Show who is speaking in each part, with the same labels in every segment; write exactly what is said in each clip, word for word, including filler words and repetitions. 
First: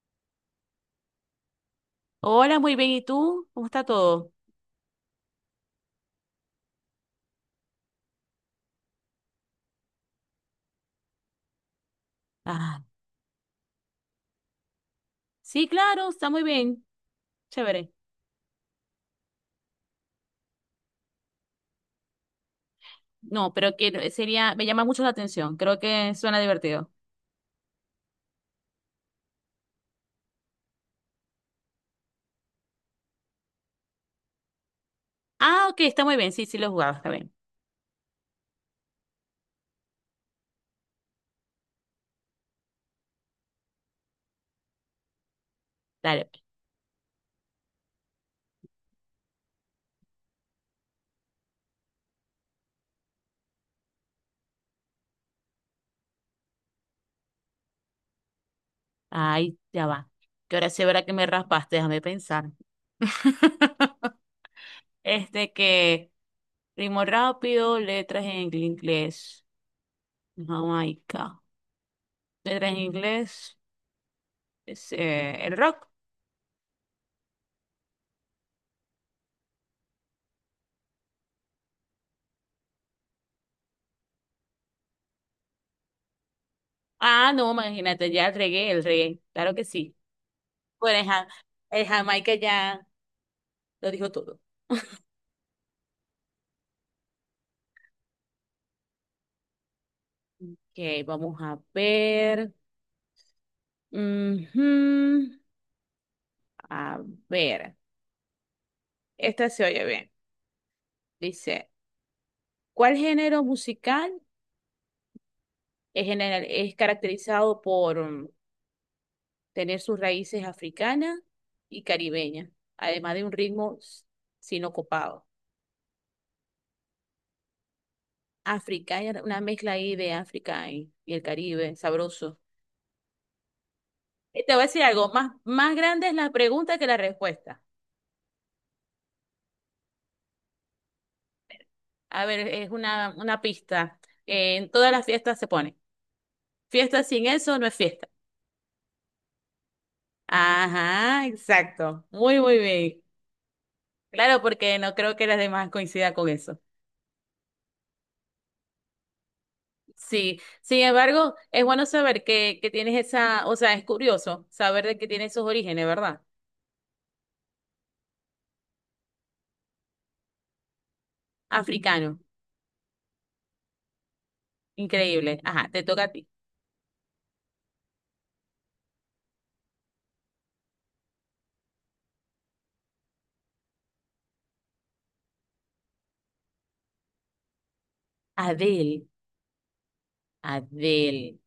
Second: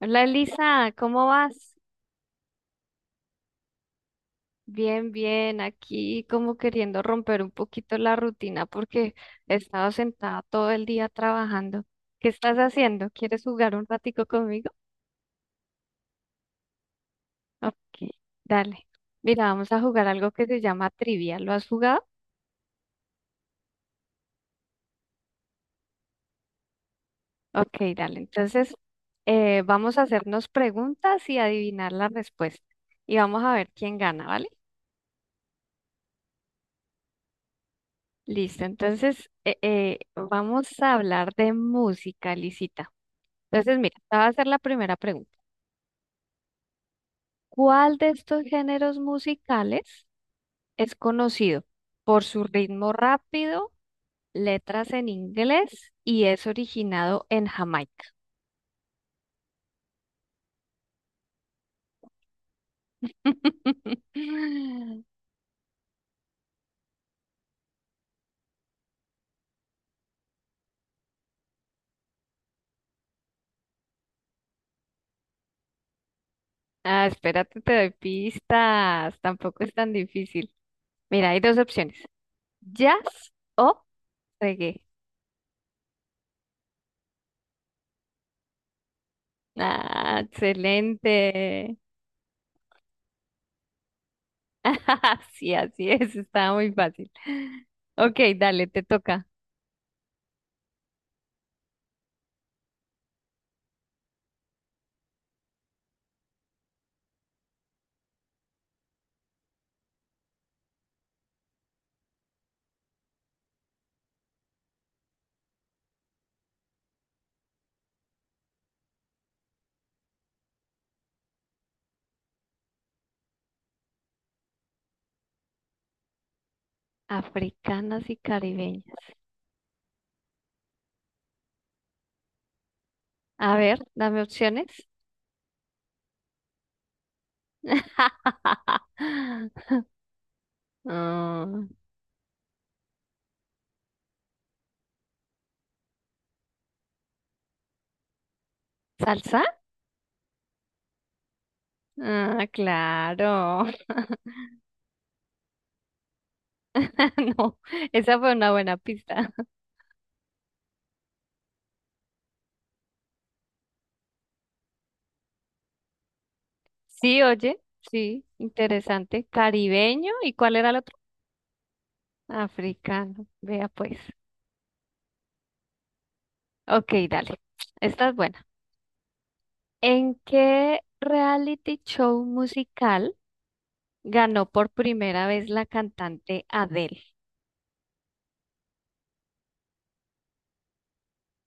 Speaker 1: Hola Elisa, ¿cómo vas?
Speaker 2: Hola, muy bien. ¿Y tú? ¿Cómo está todo?
Speaker 1: Bien, bien, aquí como queriendo romper un poquito la rutina porque he estado sentada todo el día trabajando. ¿Qué estás
Speaker 2: Ah,
Speaker 1: haciendo? ¿Quieres jugar un ratico conmigo?
Speaker 2: sí, claro, está muy bien. Chévere.
Speaker 1: Ok, dale. Mira, vamos a jugar algo que se llama trivia. ¿Lo has jugado?
Speaker 2: No, pero que sería, me llama mucho la atención. Creo que suena divertido.
Speaker 1: Ok, dale. Entonces, eh, vamos a hacernos preguntas y adivinar la respuesta. Y vamos a ver quién gana, ¿vale?
Speaker 2: Ah, ok, está muy bien. Sí, sí lo he jugado, está bien.
Speaker 1: Listo, entonces eh, eh, vamos a hablar de música, Lisita. Entonces, mira, te voy a hacer la primera pregunta.
Speaker 2: Dale, pues.
Speaker 1: ¿Cuál de estos géneros musicales es conocido por su ritmo rápido, letras en inglés y es originado en Jamaica?
Speaker 2: Ay, ya va. Que ahora sí verá que me raspaste, déjame pensar. Este que ritmo rápido, letras en inglés. Jamaica. Letras en inglés. Es, eh, el rock.
Speaker 1: Ah, espérate, te doy pistas. Tampoco es tan difícil. Mira, hay dos opciones: jazz o reggae.
Speaker 2: Ah, no, imagínate, ya el reggae, el reggae. Claro que sí.
Speaker 1: Ah,
Speaker 2: Bueno, el, Ja-
Speaker 1: excelente.
Speaker 2: el Jamaica ya lo dijo todo.
Speaker 1: Sí, así es, estaba muy fácil. Ok, dale, te toca.
Speaker 2: Ok, vamos a ver. Ujú. A ver. Esta se oye bien. Dice, ¿cuál género musical es, general- es caracterizado por mm, tener sus raíces africanas y caribeñas, además de un ritmo s- sinocopado?
Speaker 1: Africanas y caribeñas.
Speaker 2: Africana, una mezcla ahí de África y, y el Caribe, sabroso.
Speaker 1: A ver, dame
Speaker 2: Y te voy a
Speaker 1: opciones.
Speaker 2: decir algo, más, más grande es la pregunta que la respuesta.
Speaker 1: Ah,
Speaker 2: A ver, es una, una pista. Eh, en todas las fiestas se pone. Fiesta sin eso no es fiesta.
Speaker 1: ¿salsa?
Speaker 2: Ajá, exacto. Muy,
Speaker 1: Ah,
Speaker 2: muy bien.
Speaker 1: claro.
Speaker 2: Claro, porque no creo que las demás coincidan con eso.
Speaker 1: No, esa fue una buena pista.
Speaker 2: Sí, sin embargo, es bueno saber que, que tienes esa, o sea, es curioso saber de que tienes esos orígenes, ¿verdad?
Speaker 1: Sí, oye, sí, interesante. Caribeño, ¿y cuál era el otro?
Speaker 2: Africano,
Speaker 1: Africano, vea pues.
Speaker 2: increíble. Ajá, te toca a ti.
Speaker 1: Ok, dale. Esta es buena. ¿En qué reality show musical ganó por primera vez la cantante Adele?
Speaker 2: Adele, Adele.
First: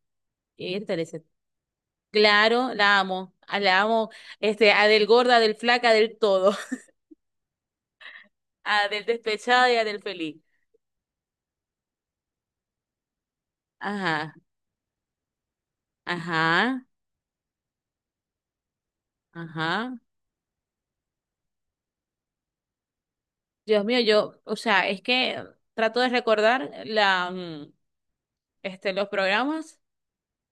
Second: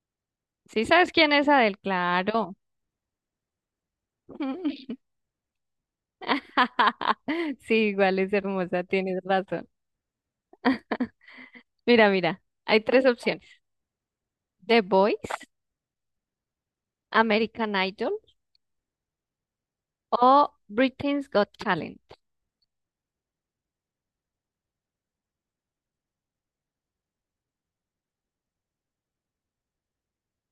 Speaker 1: Sí,
Speaker 2: Értale,
Speaker 1: sabes
Speaker 2: ese-
Speaker 1: quién es Adele, claro.
Speaker 2: Claro, la amo, la amo, este, Adele gorda, Adele flaca, del todo.
Speaker 1: Sí, igual es hermosa,
Speaker 2: A del
Speaker 1: tienes razón.
Speaker 2: despechado y a del feliz.
Speaker 1: Mira, mira, hay tres opciones.
Speaker 2: Ajá,
Speaker 1: The Voice,
Speaker 2: ajá,
Speaker 1: American Idol
Speaker 2: ajá.
Speaker 1: o Britain's Got Talent.
Speaker 2: Dios mío, yo, o sea, es que trato de recordar la, mm, este, los programas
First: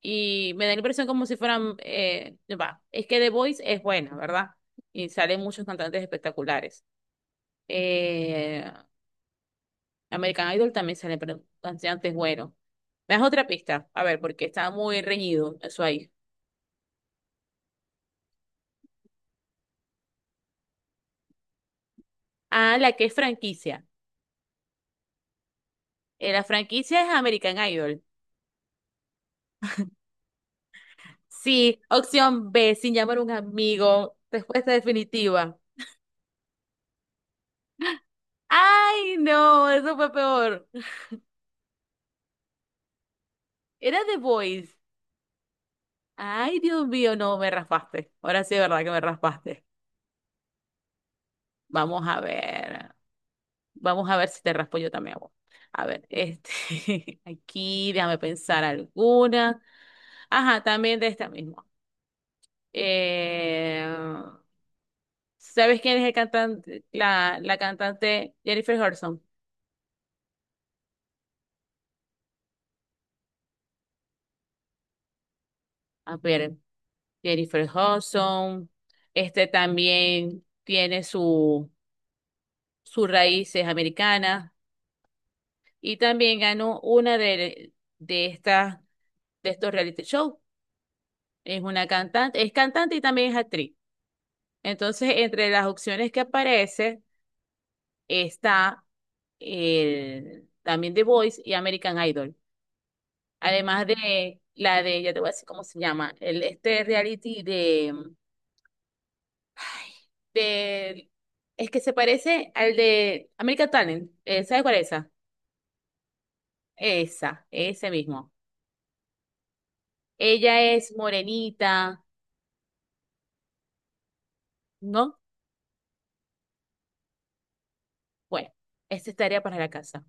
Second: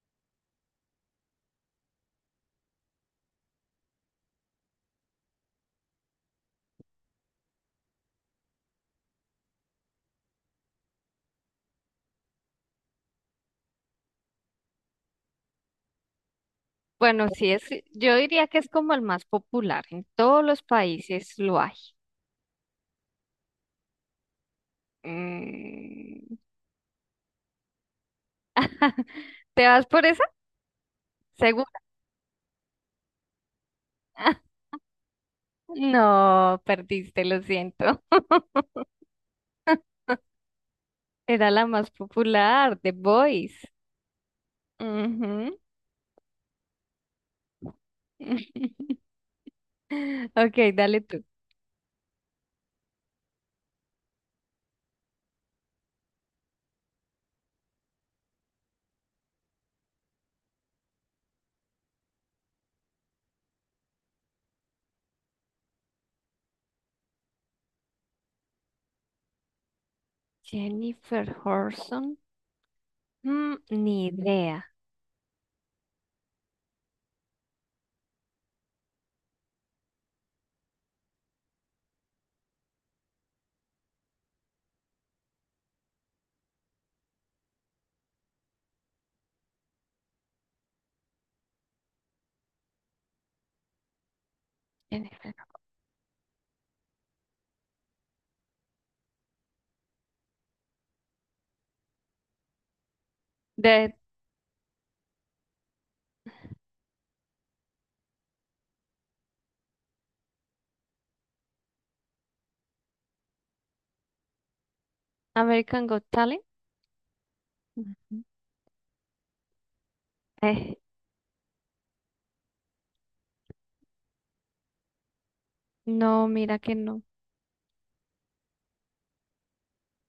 Speaker 2: y me da la impresión como si fueran, eh, va, es que The Voice es buena, ¿verdad? Y salen muchos cantantes espectaculares. Eh, American Idol también salen pero cantantes buenos. Me das otra pista, a ver, porque está muy reñido eso ahí.
Speaker 1: Bueno, sí es, yo diría que es como el más popular. En todos los países lo hay.
Speaker 2: Ah, la que es franquicia. Eh,
Speaker 1: Mm.
Speaker 2: la franquicia es American Idol.
Speaker 1: ¿Te vas por esa? ¿Segura?
Speaker 2: Sí, opción B, sin llamar a un amigo. Respuesta definitiva.
Speaker 1: No, perdiste, lo siento.
Speaker 2: Ay, no, eso fue peor.
Speaker 1: Era la más popular, The Voice.
Speaker 2: Era The Voice.
Speaker 1: Ujú.
Speaker 2: Ay, Dios mío, no, me raspaste. Ahora sí, es verdad que me raspaste.
Speaker 1: Ok, dale tú.
Speaker 2: Vamos a ver. Vamos a ver si te raspo yo también, amor. A ver, este, aquí, déjame pensar alguna. Ajá, también de esta misma. Eh, ¿sabes quién es el cantante, la, la cantante Jennifer Hudson?
Speaker 1: Jennifer Horson. Mm, ni idea.
Speaker 2: A ver. Jennifer Hudson, este también tiene su, sus raíces americanas y también ganó una de, de estas, de estos reality shows. Es una cantante, es cantante y también es actriz. Entonces,
Speaker 1: Jennifer-
Speaker 2: entre las opciones que aparece está el, también The Voice y American Idol. Además
Speaker 1: De
Speaker 2: de la de, ya te voy a decir cómo se llama, el, este reality de Ay, del- es que se parece al de American Talent. Eh, ¿sabes cuál es esa?
Speaker 1: American Got Talent.
Speaker 2: Esa, ese
Speaker 1: Ujú.
Speaker 2: mismo. Ella
Speaker 1: Eh,
Speaker 2: es morenita, ¿no?
Speaker 1: no, mira que no.
Speaker 2: Bueno, esa es tarea para la casa.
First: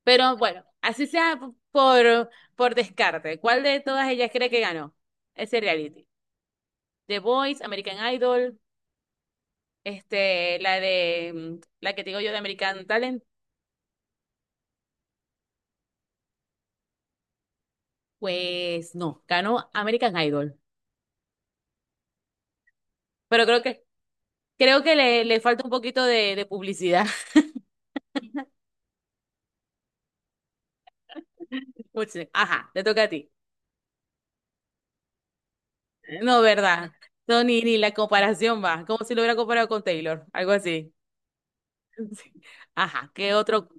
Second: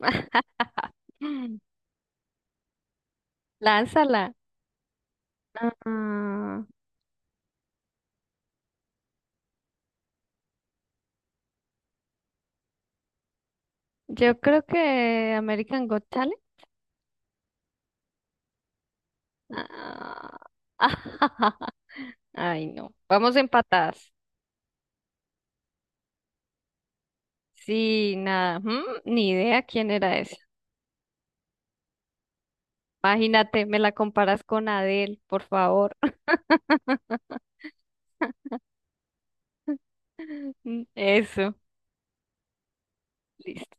Speaker 2: Pero bueno, así sea p- por, por descarte. ¿Cuál de todas
Speaker 1: Lánzala.
Speaker 2: ellas cree que ganó ese reality?
Speaker 1: Ah,
Speaker 2: The Voice, American Idol, este, la de mm, la que te digo yo de American Talent.
Speaker 1: yo creo que American Got Talent.
Speaker 2: Pues no, ganó American
Speaker 1: Ah.
Speaker 2: Idol.
Speaker 1: Ay, no. Vamos
Speaker 2: Pero creo que
Speaker 1: empatadas.
Speaker 2: Creo que le, le falta un poquito de, de publicidad.
Speaker 1: Sí, nada. Mm, ni idea quién era esa.
Speaker 2: Pues, sí. Ajá, te toca a ti.
Speaker 1: Imagínate, me la comparas con Adele, por favor.
Speaker 2: No, ¿verdad? No, ni, ni la comparación va. Como si lo hubiera comparado con Taylor, algo así.
Speaker 1: Eso.
Speaker 2: Sí. Ajá, ¿qué otro
Speaker 1: Listo.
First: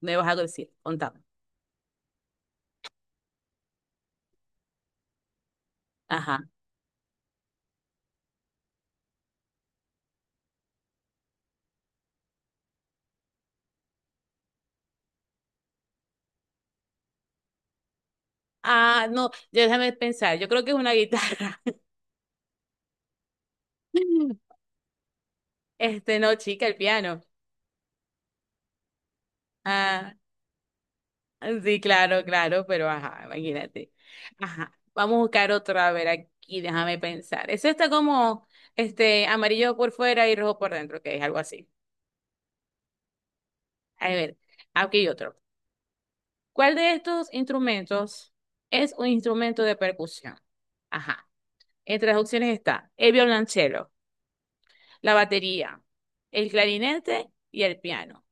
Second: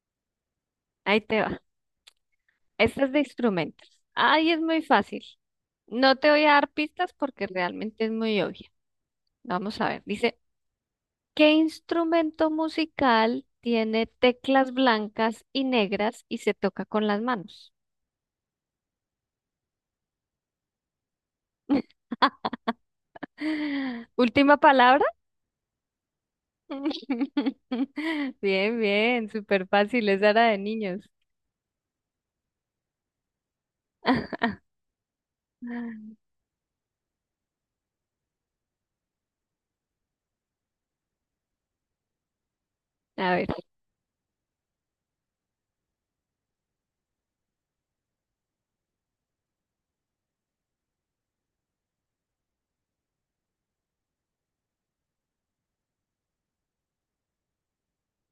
Speaker 2: me vas a decir? Contame.
Speaker 1: Ahí te va. Esta es de instrumentos. Ay, es muy fácil. No te
Speaker 2: Ajá.
Speaker 1: voy a dar pistas porque realmente es muy obvia. Vamos a ver. Dice, ¿qué instrumento musical tiene teclas blancas y negras y se toca con las manos?
Speaker 2: Ah, no, ya déjame pensar. Yo creo que es una guitarra.
Speaker 1: Última palabra.
Speaker 2: Este, no, chica, el piano.
Speaker 1: Bien, bien, súper fácil.
Speaker 2: Ah,
Speaker 1: Esa era de niños.
Speaker 2: sí, claro, claro, pero ajá, imagínate. Ajá, vamos a buscar otro, a ver aquí, déjame pensar. Eso está como este amarillo por fuera y rojo por dentro, que es algo así.
Speaker 1: A ver,
Speaker 2: A ver, aquí hay otro. ¿Cuál de estos instrumentos es un instrumento de percusión? Ajá. Entre las opciones está el violonchelo, la batería, el clarinete y el piano.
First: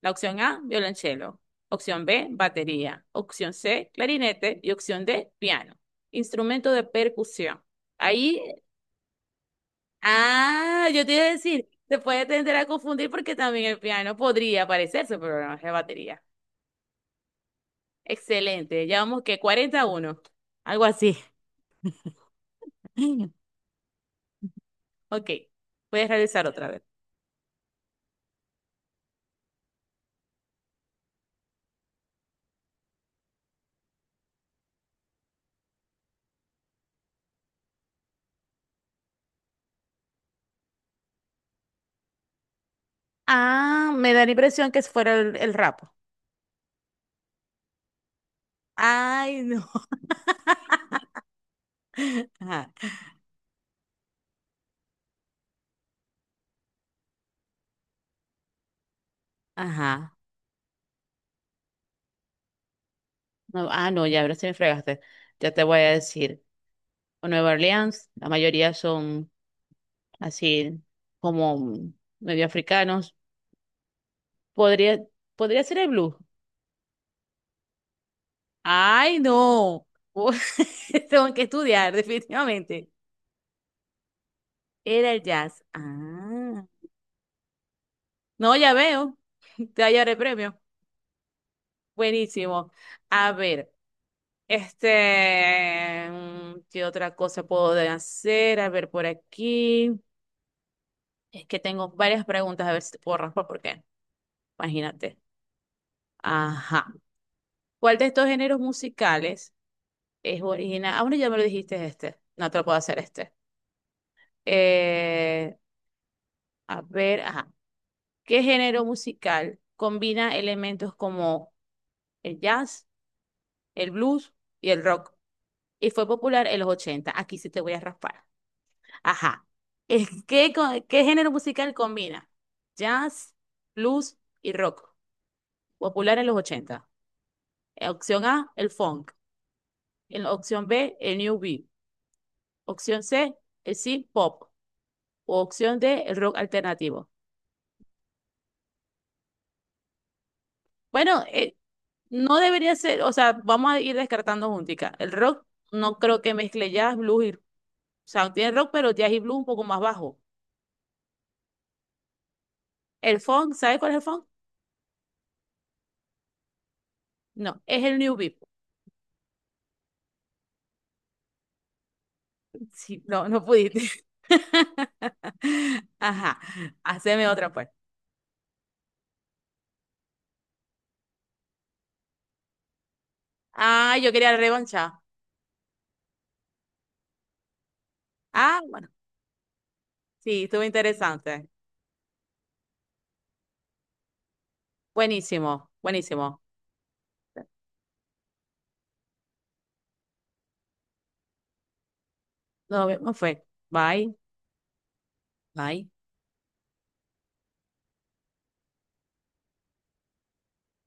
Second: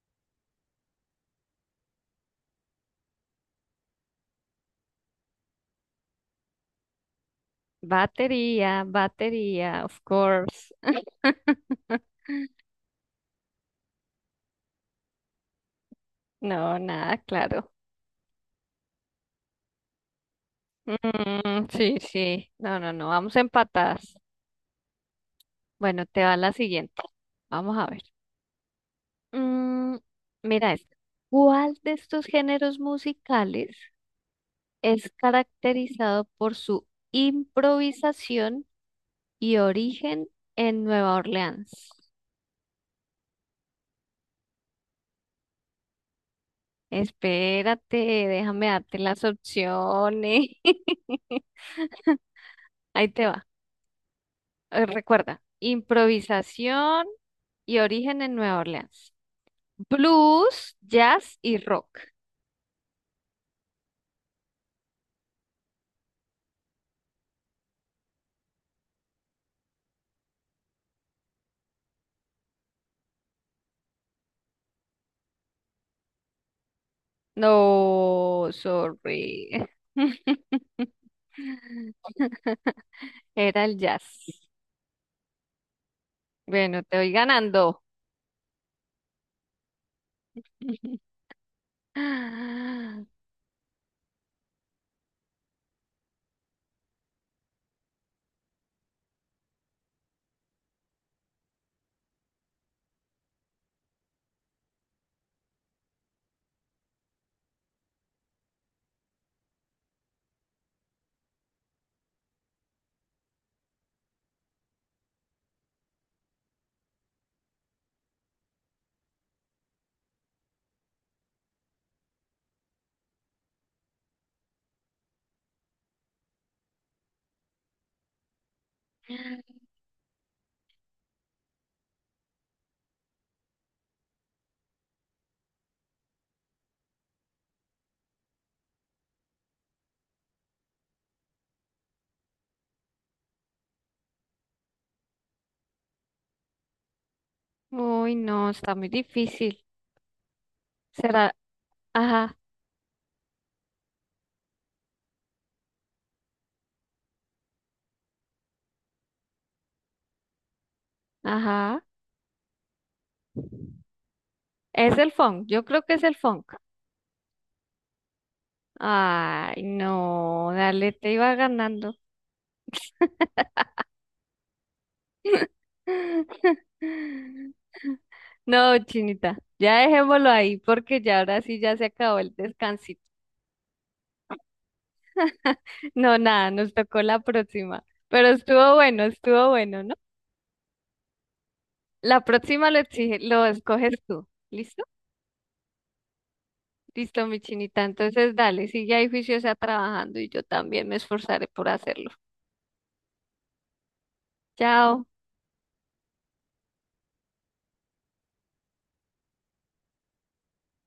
Speaker 2: La opción A, violonchelo. Opción B, batería. Opción C, clarinete. Y opción D, piano. Instrumento de percusión. Ahí,
Speaker 1: batería, batería, of course.
Speaker 2: ah, yo te iba a decir, se puede tender a confundir porque también el piano podría parecerse, pero no es de batería.
Speaker 1: No, nada, claro.
Speaker 2: Excelente. Ya vamos que cuarenta a uno algo así.
Speaker 1: Mm, sí, sí. No, no, no. Vamos empatadas.
Speaker 2: Ok,
Speaker 1: Bueno,
Speaker 2: puedes
Speaker 1: te va
Speaker 2: realizar
Speaker 1: la
Speaker 2: otra vez.
Speaker 1: siguiente. Vamos a ver. Mm, mira esta. ¿Cuál de estos géneros musicales es caracterizado por su improvisación y origen en Nueva Orleans?
Speaker 2: Ah, me da la impresión que fuera el, el rapo.
Speaker 1: Espérate, déjame darte las
Speaker 2: Ay, no.
Speaker 1: opciones.
Speaker 2: Ajá.
Speaker 1: Ahí te va. Eh, Recuerda, improvisación y origen en Nueva Orleans.
Speaker 2: Ajá.
Speaker 1: Blues, jazz y rock.
Speaker 2: No, ah, no, ya ahora sí me fregaste. Ya te voy a decir. O Nueva Orleans, la mayoría son así como medio africanos. Podría, podría ser el blues.
Speaker 1: No,
Speaker 2: Ay,
Speaker 1: sorry.
Speaker 2: no. Tengo que estudiar, definitivamente.
Speaker 1: Era el jazz.
Speaker 2: Era el jazz. Ah.
Speaker 1: Bueno, te voy ganando.
Speaker 2: No, ya veo. Te hallaré premio. Buenísimo. A ver, este, mm, ¿qué otra cosa puedo hacer? A ver, por aquí. Es que tengo varias preguntas, a ver si te puedo raspar, porque imagínate. Ajá. ¿Cuál de estos géneros musicales es original? Ah, bueno, ya me lo dijiste este. No te lo puedo hacer este. Eh, a ver, ajá. ¿Qué género musical combina elementos como el jazz, el blues y el rock? ¿Y fue popular en los ochenta? Aquí sí te voy a raspar. Ajá. Eh, ¿Qué, co- qué género musical combina jazz, blues y rock? Popular en los ochenta. Eh, Opción A, el funk. En la opción B, el new beat. Opción C, el synth pop. O opción de el rock alternativo.
Speaker 1: Uy, no, está muy difícil.
Speaker 2: Bueno,
Speaker 1: Será,
Speaker 2: eh,
Speaker 1: ajá,
Speaker 2: no debería ser, o sea, vamos a ir descartando juntica. El rock no creo que mezcle jazz, blues y, o sea, tiene rock, pero jazz y blues un poco más bajo.
Speaker 1: ajá.
Speaker 2: El funk, ¿sabes cuál es el funk?
Speaker 1: Es el funk, yo creo que es el funk.
Speaker 2: No, es el new beat.
Speaker 1: Ay, no, dale, te iba ganando.
Speaker 2: Sí, no, no pudiste. Ajá, haceme otra pues.
Speaker 1: No, Chinita, ya dejémoslo ahí porque ya ahora sí ya se acabó el descansito.
Speaker 2: Ah, yo quería revancha.
Speaker 1: No, nada, nos tocó la próxima. Pero
Speaker 2: Ah,
Speaker 1: estuvo
Speaker 2: bueno,
Speaker 1: bueno, estuvo bueno, ¿no?
Speaker 2: sí, estuvo interesante.
Speaker 1: La próxima lo exige, lo escoges tú. ¿Listo?
Speaker 2: Buenísimo, buenísimo.
Speaker 1: Listo, mi chinita. Entonces, dale, sigue ahí juiciosa trabajando y yo también me esforzaré por hacerlo.
Speaker 2: Nos vemos, fue. Bye,
Speaker 1: Chao.
Speaker 2: bye.